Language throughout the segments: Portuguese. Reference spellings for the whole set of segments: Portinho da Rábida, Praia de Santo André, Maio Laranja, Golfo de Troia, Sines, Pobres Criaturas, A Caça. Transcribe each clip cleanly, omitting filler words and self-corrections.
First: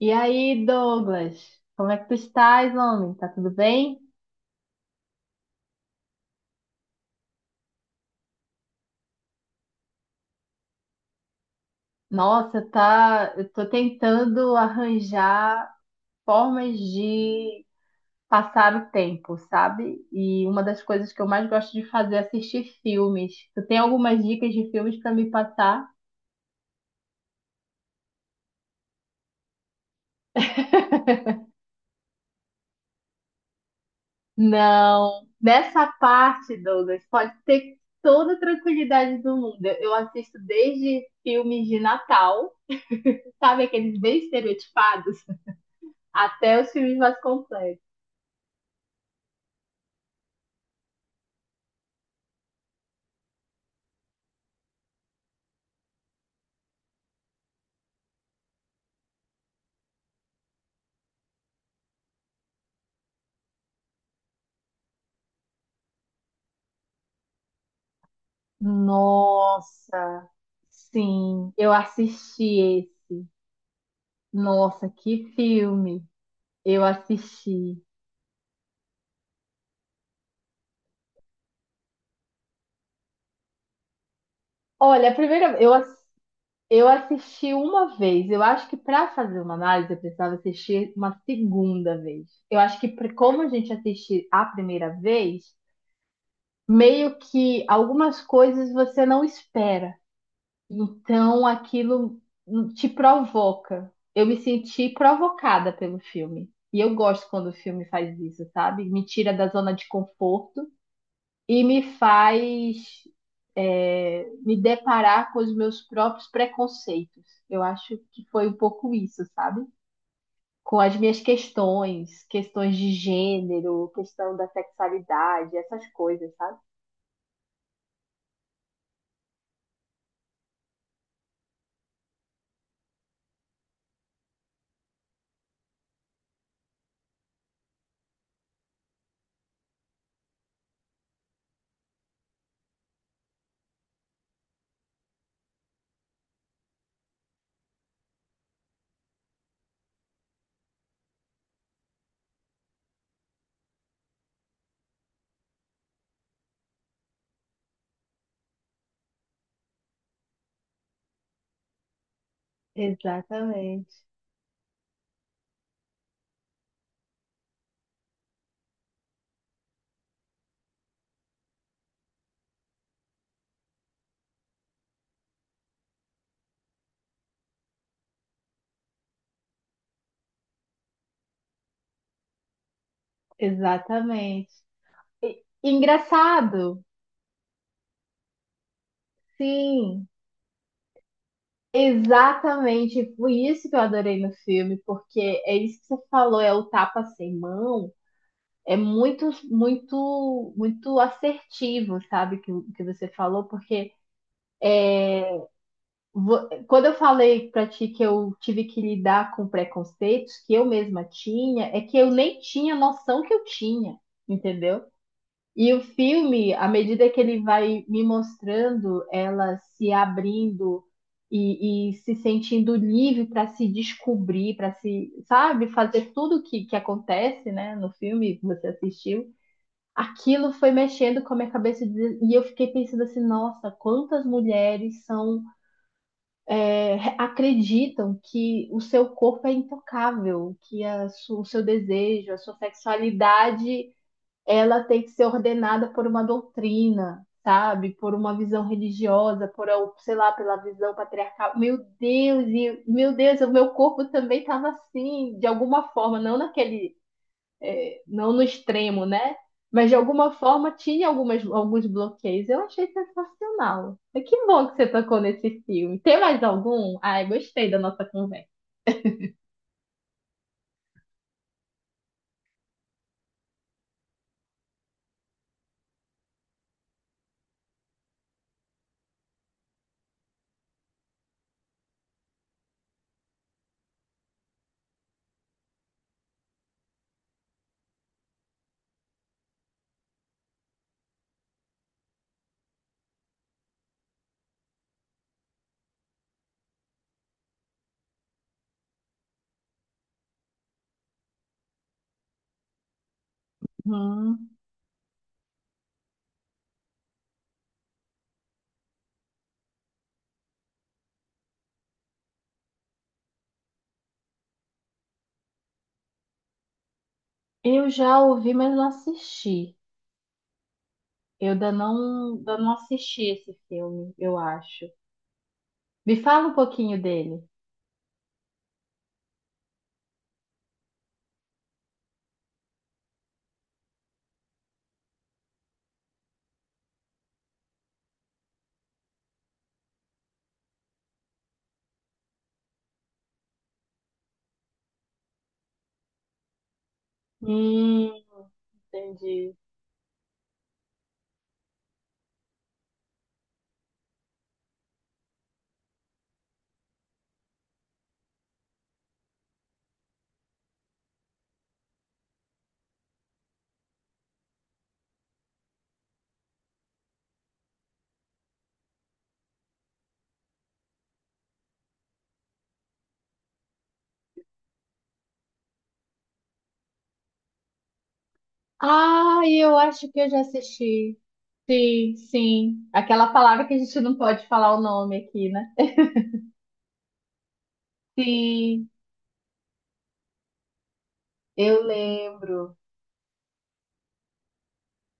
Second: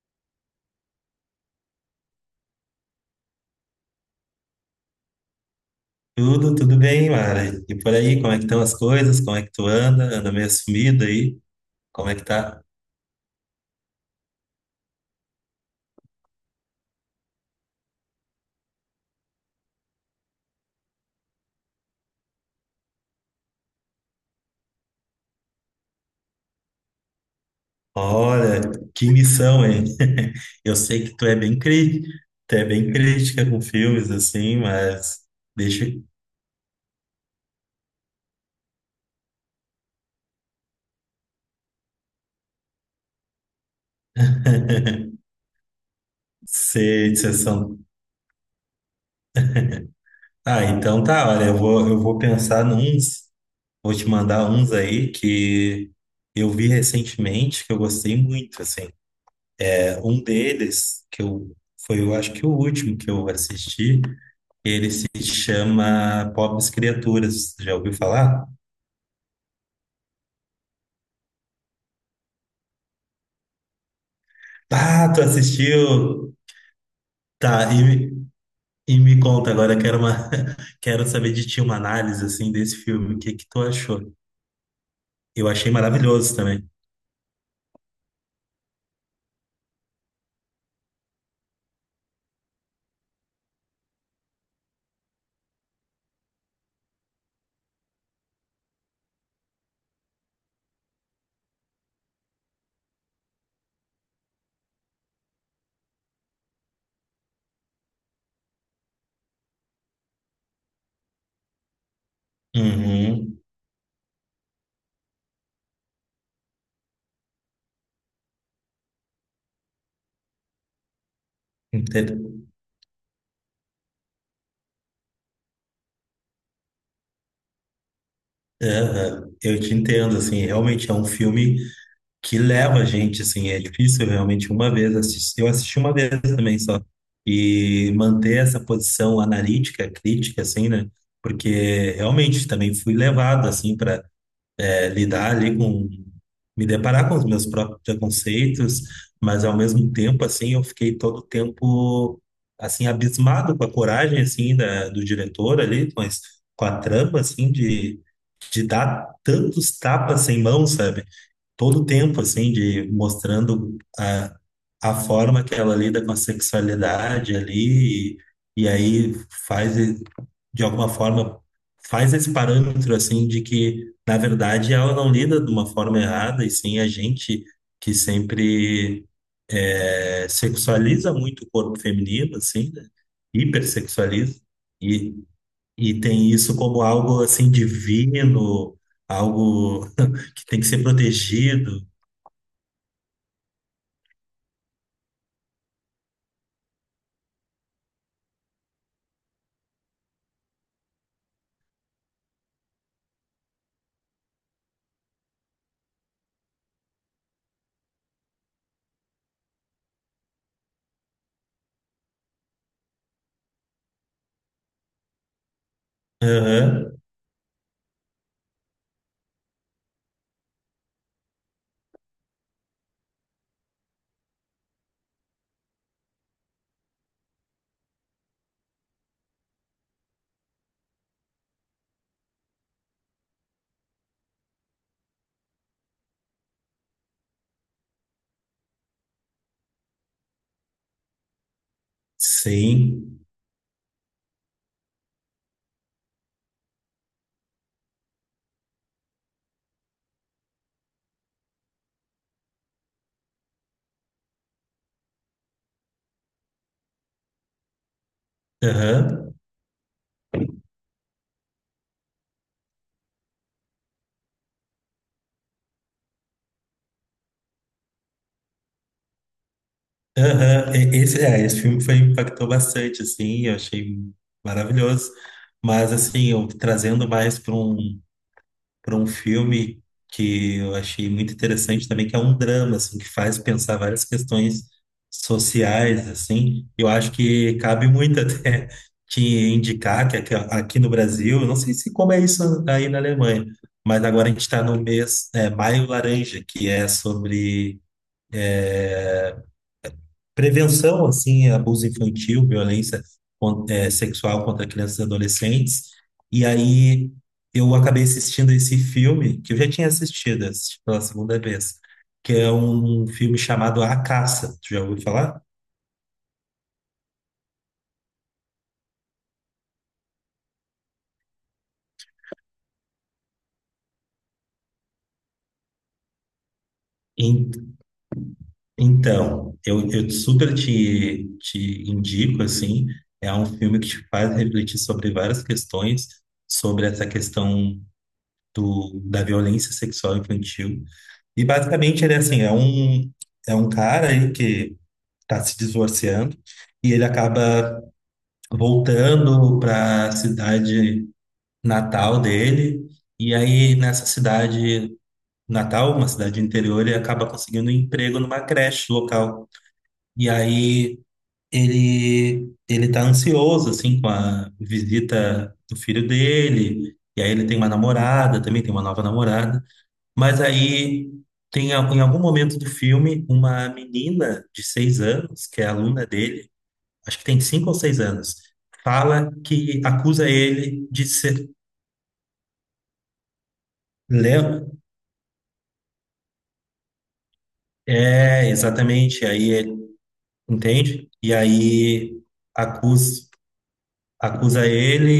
E aí, Douglas, como é que tu estás, homem? Tá tudo bem? Tudo bem, Mara. E por aí, como é que estão as coisas? Como é que tu anda? Anda meio sumido aí? Como é que Nossa, tá? tá. Eu tô tentando arranjar formas de passar o tempo, sabe? E uma das coisas que eu mais gosto de fazer é assistir filmes. Tu tem algumas dicas de filmes pra me passar? Olha, que missão, hein? Eu sei que tu é bem crítica com filmes, assim, mas Não. Nessa deixa eu parte, Douglas, pode ter toda a tranquilidade do mundo. Eu assisto desde filmes de Natal, sabe aqueles bem estereotipados, até os filmes ser de mais sessão. complexos. Ah, então tá, olha, eu vou pensar nuns, vou te mandar uns aí que eu vi recentemente, que eu gostei muito, assim. Um deles, eu acho que o último que eu assisti, ele se chama Pobres Criaturas. Já ouviu falar? Nossa, sim, eu assisti esse. Nossa, Ah, tu que filme! assistiu? Eu Tá, assisti. E me conta agora, quero uma, quero saber de ti uma análise assim desse filme. O que que tu achou? Olha, a Eu primeira, achei maravilhoso também. eu assisti uma vez. Eu acho que para fazer uma análise eu precisava assistir uma segunda vez. Eu acho que pra- como a gente assiste a primeira vez, meio que algumas coisas você não espera. Então aquilo te provoca. Eu me senti provocada pelo filme. E eu gosto quando o filme faz isso, sabe? Me tira da zona de conforto e me faz Uhum. Me deparar com os meus próprios preconceitos. Eu acho que foi um pouco isso, sabe? Com as minhas Ente- questões, questões de gênero, questão da sexualidade, essas coisas, sabe? Aham. Eu te entendo, assim, realmente é um filme que leva a gente, assim, é difícil realmente uma vez assistir. Eu assisti uma vez também só. E manter essa posição analítica, crítica, assim, né? Porque realmente também fui levado, assim, para lidar ali com. Me deparar com os meus próprios preconceitos, mas ao mesmo tempo, assim, eu fiquei todo o tempo, assim, abismado com a coragem, assim, do diretor ali, mas com a trama, assim, de dar tantos tapas sem mão, sabe? Todo o tempo, assim, de mostrando Exatamente. A forma que ela lida com a sexualidade ali, e aí faz, e- de alguma forma, faz esse parâmetro, assim, de que, na verdade, ela não lida de uma forma errada, e sim a gente que sempre sexualiza muito o corpo feminino, assim, né? Hipersexualiza. Exatamente. E- E tem isso Engraçado. como algo assim divino, algo Sim, que tem que ser protegido. exatamente. Foi isso que eu adorei no filme, porque é isso que você falou, é o tapa sem mão. É muito, muito, muito assertivo, sabe, que você falou, porque vo- quando eu falei pra ti que eu tive que lidar com preconceitos que eu mesma tinha, é que eu nem tinha noção que eu tinha, entendeu? E o filme, à Aham, medida que ele vai me mostrando ela se abrindo e se sentindo livre para se descobrir, para se, sabe, fazer tudo que acontece, né, no filme que você assistiu, aquilo foi mexendo com a minha cabeça de- e eu fiquei pensando assim, nossa, quantas mulheres são acreditam que o seu corpo é intocável, que a su- o seu desejo, a sua sim. sexualidade ela tem que ser ordenada por uma doutrina, sabe? Por uma visão religiosa, por, sei lá, pela visão patriarcal. Meu Deus, e- meu Deus, o meu corpo também estava assim, de alguma forma, não naquele, não no extremo, Aham, né? Mas de alguma forma tinha algumas, alguns bloqueios. Eu achei sensacional. E que bom que você tocou nesse filme. Tem mais algum? Ai, gostei da nossa conversa. aham. Esse, esse filme foi, impactou bastante, assim, eu achei maravilhoso. Mas, assim, eu trazendo mais para um. Para um filme que eu achei muito interessante também, que é um drama, assim, que faz pensar várias questões sociais, assim. Eu acho que cabe muito até te indicar que aqui, aqui no Brasil, eu não sei se como é isso aí na Alemanha, mas agora a gente está no mês, Maio Laranja, que é sobre é, prevenção, assim, a abuso infantil, violência sexual Hum. contra crianças e adolescentes. E aí eu acabei assistindo esse filme, que eu já tinha assistido, assisti pela segunda vez, que é um filme chamado A Caça. Tu já ouviu falar? Eu já ouvi, mas não assisti. Eu ainda não assisti esse filme, eu acho. Me fala um pouquinho dele. En- Então, eu super te indico, assim, é um filme que te faz refletir sobre várias questões, sobre essa questão da violência sexual infantil. E basicamente ele é assim, é um cara aí que está se divorciando e ele acaba Hum, entendi. voltando para a cidade natal dele. E aí nessa cidade natal, uma cidade interior, ele acaba conseguindo um emprego numa creche local. E aí ele tá ansioso assim com a visita do filho dele. E aí ele tem uma namorada, também tem uma nova namorada. Mas aí em algum momento do filme uma menina de 6 anos, que é aluna dele, acho que tem 5 ou 6 anos, fala Ah, eu que acho que acusa eu já ele de assisti. ser Sim, sim. Aquela palavra que a gente não pode Leo. falar o nome aqui, né? É, Sim, exatamente. Aí ele entende? E eu aí lembro. acusa. Acusa ele.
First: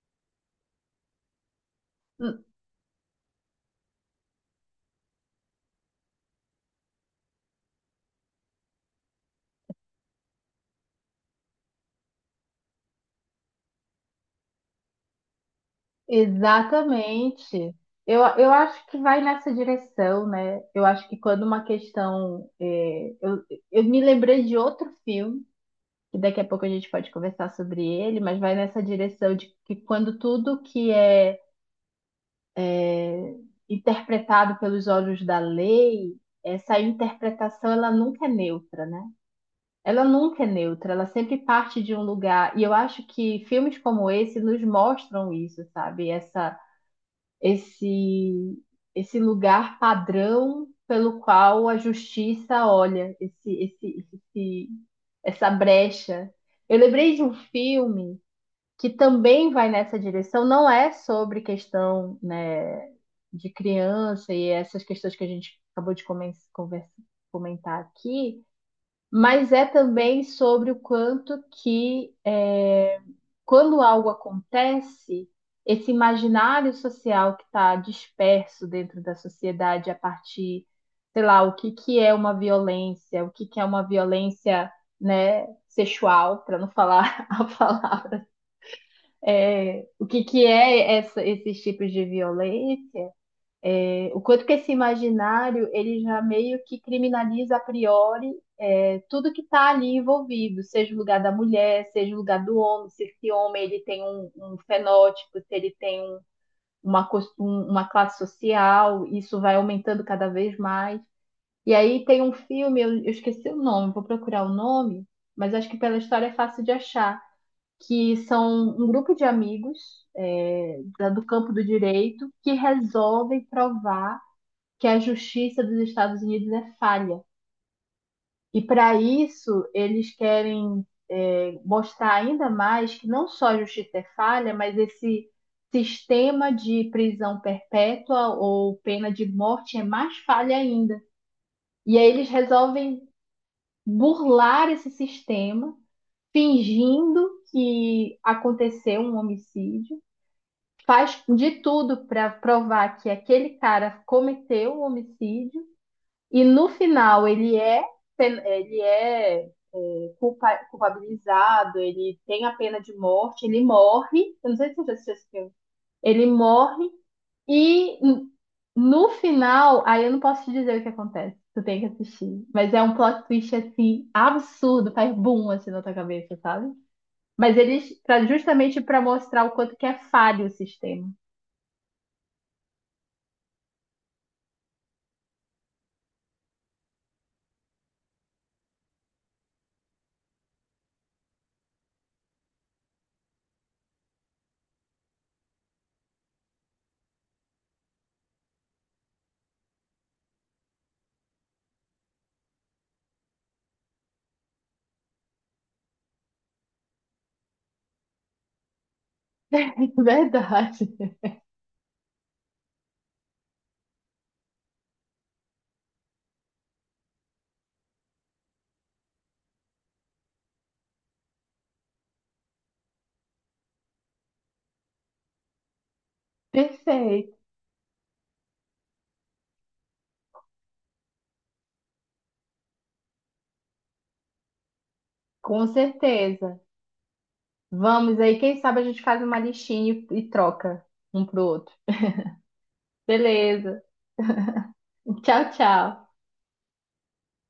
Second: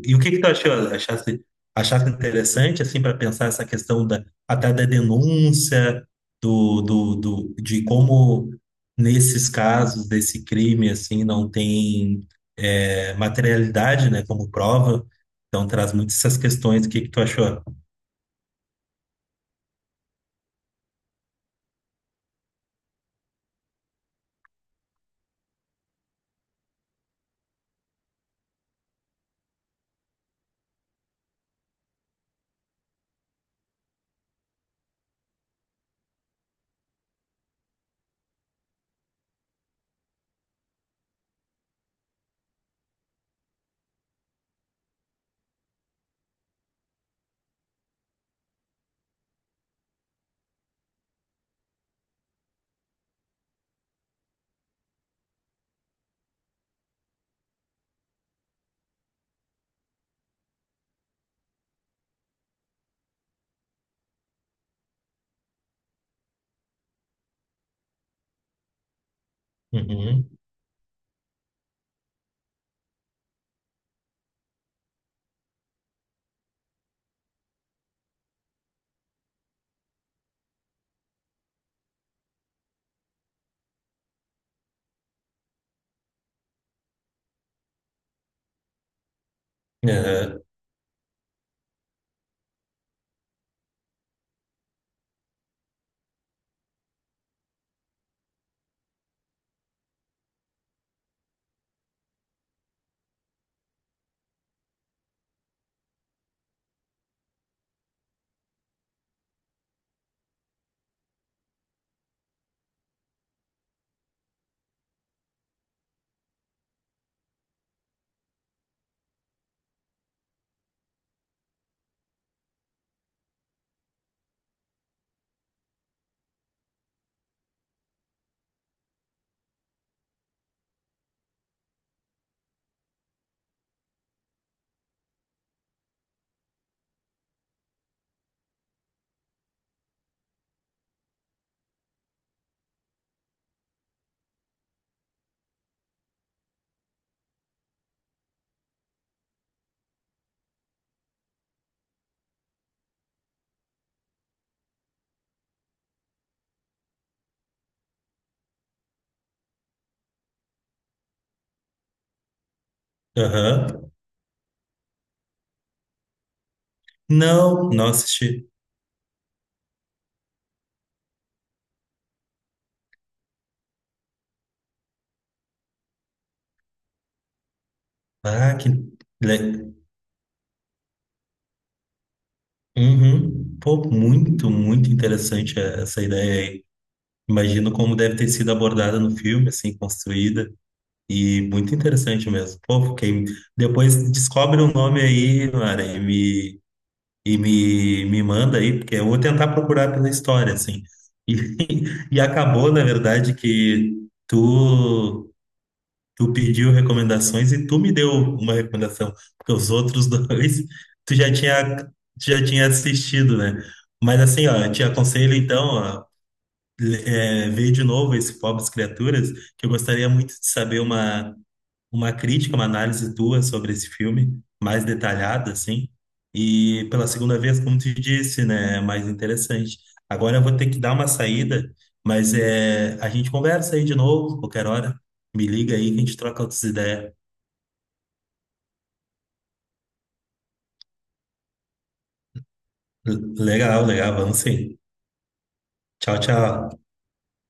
E o que que tu achou? Achaste Hum, interessante, assim, para pensar essa questão da, até da denúncia, de como nesses casos desse crime, assim, não tem materialidade, né, como prova. Então traz muitas essas questões. O que que tu achou? Exatamente. Eu acho que vai nessa direção, né? Eu acho que quando uma questão. Eu me lembrei de outro filme. Que daqui a pouco a gente pode conversar sobre ele, mas vai nessa direção de que quando tudo é, interpretado pelos olhos da lei, essa interpretação ela nunca é neutra, né? Ela nunca é neutra, ela sempre parte de um lugar. E eu acho que filmes como esse nos mostram isso, sabe? Esse, esse lugar padrão pelo qual a justiça olha esse, essa brecha. Eu lembrei de um filme que também vai nessa direção, não é sobre questão, né, de criança e essas questões que a gente acabou de comentar aqui, mas é também Uhum. sobre o quanto quando algo acontece, esse imaginário social que está disperso dentro da sociedade a partir, sei lá, o que que é uma violência, o que que é uma violência, né, sexual, para não falar a palavra o que Aham. que é esses tipos de violência? O quanto que esse imaginário ele já meio que criminaliza a priori tudo que está ali envolvido, seja o lugar da mulher, seja o lugar do homem, se esse homem ele tem um fenótipo, se ele tem uma classe social, isso vai aumentando cada vez mais. E aí tem um filme, eu esqueci o nome, vou procurar o nome, mas acho que pela história é fácil de achar que são um grupo de amigos do campo do direito que resolvem provar que a justiça dos Estados Unidos é falha. E para isso, eles querem mostrar ainda mais que não só a justiça é falha, mas esse sistema de prisão perpétua ou pena de morte é mais falha ainda. E aí eles resolvem burlar esse sistema, fingindo que aconteceu um homicídio, faz de tudo para provar que aquele cara cometeu o homicídio e no final ele é culpabilizado, ele tem a pena de morte, ele Aham. morre. Eu não sei se você assistiu esse filme. Ele morre Não, não e assisti. no final, aí eu não posso te dizer o que acontece. Tu tem que assistir. Mas é um plot twist assim absurdo, faz boom assim na tua cabeça, sabe? Mas eles, pra, Ah, que... justamente para mostrar o le- quanto que é falho o sistema. Uhum. Pô, muito, muito interessante essa ideia aí. Imagino como deve ter sido abordada no filme, assim, construída. E muito interessante mesmo. Pô, fiquei... Depois descobre o nome aí, Mara, me manda aí, porque eu vou tentar procurar pela história, assim. E, e acabou, na verdade, que tu, tu pediu recomendações e tu me deu uma recomendação, porque É os outros dois verdade. Tu já tinha assistido, né? Mas assim, ó, eu te aconselho então, ó, ver de novo esse Pobres Criaturas, que eu gostaria muito de saber uma crítica, uma análise tua sobre esse filme, mais detalhada, assim. E pela Perfeito, segunda vez, como tu disse, né, é mais interessante. Agora eu vou ter que dar uma saída, mas é, a gente conversa aí de novo, qualquer hora. Me com liga aí que a gente troca certeza. outras ideias. Vamos aí, quem sabe a gente faz uma listinha e troca um pro outro. Beleza. Legal, legal, vamos sim. Tchau, tchau. Tchau, tchau.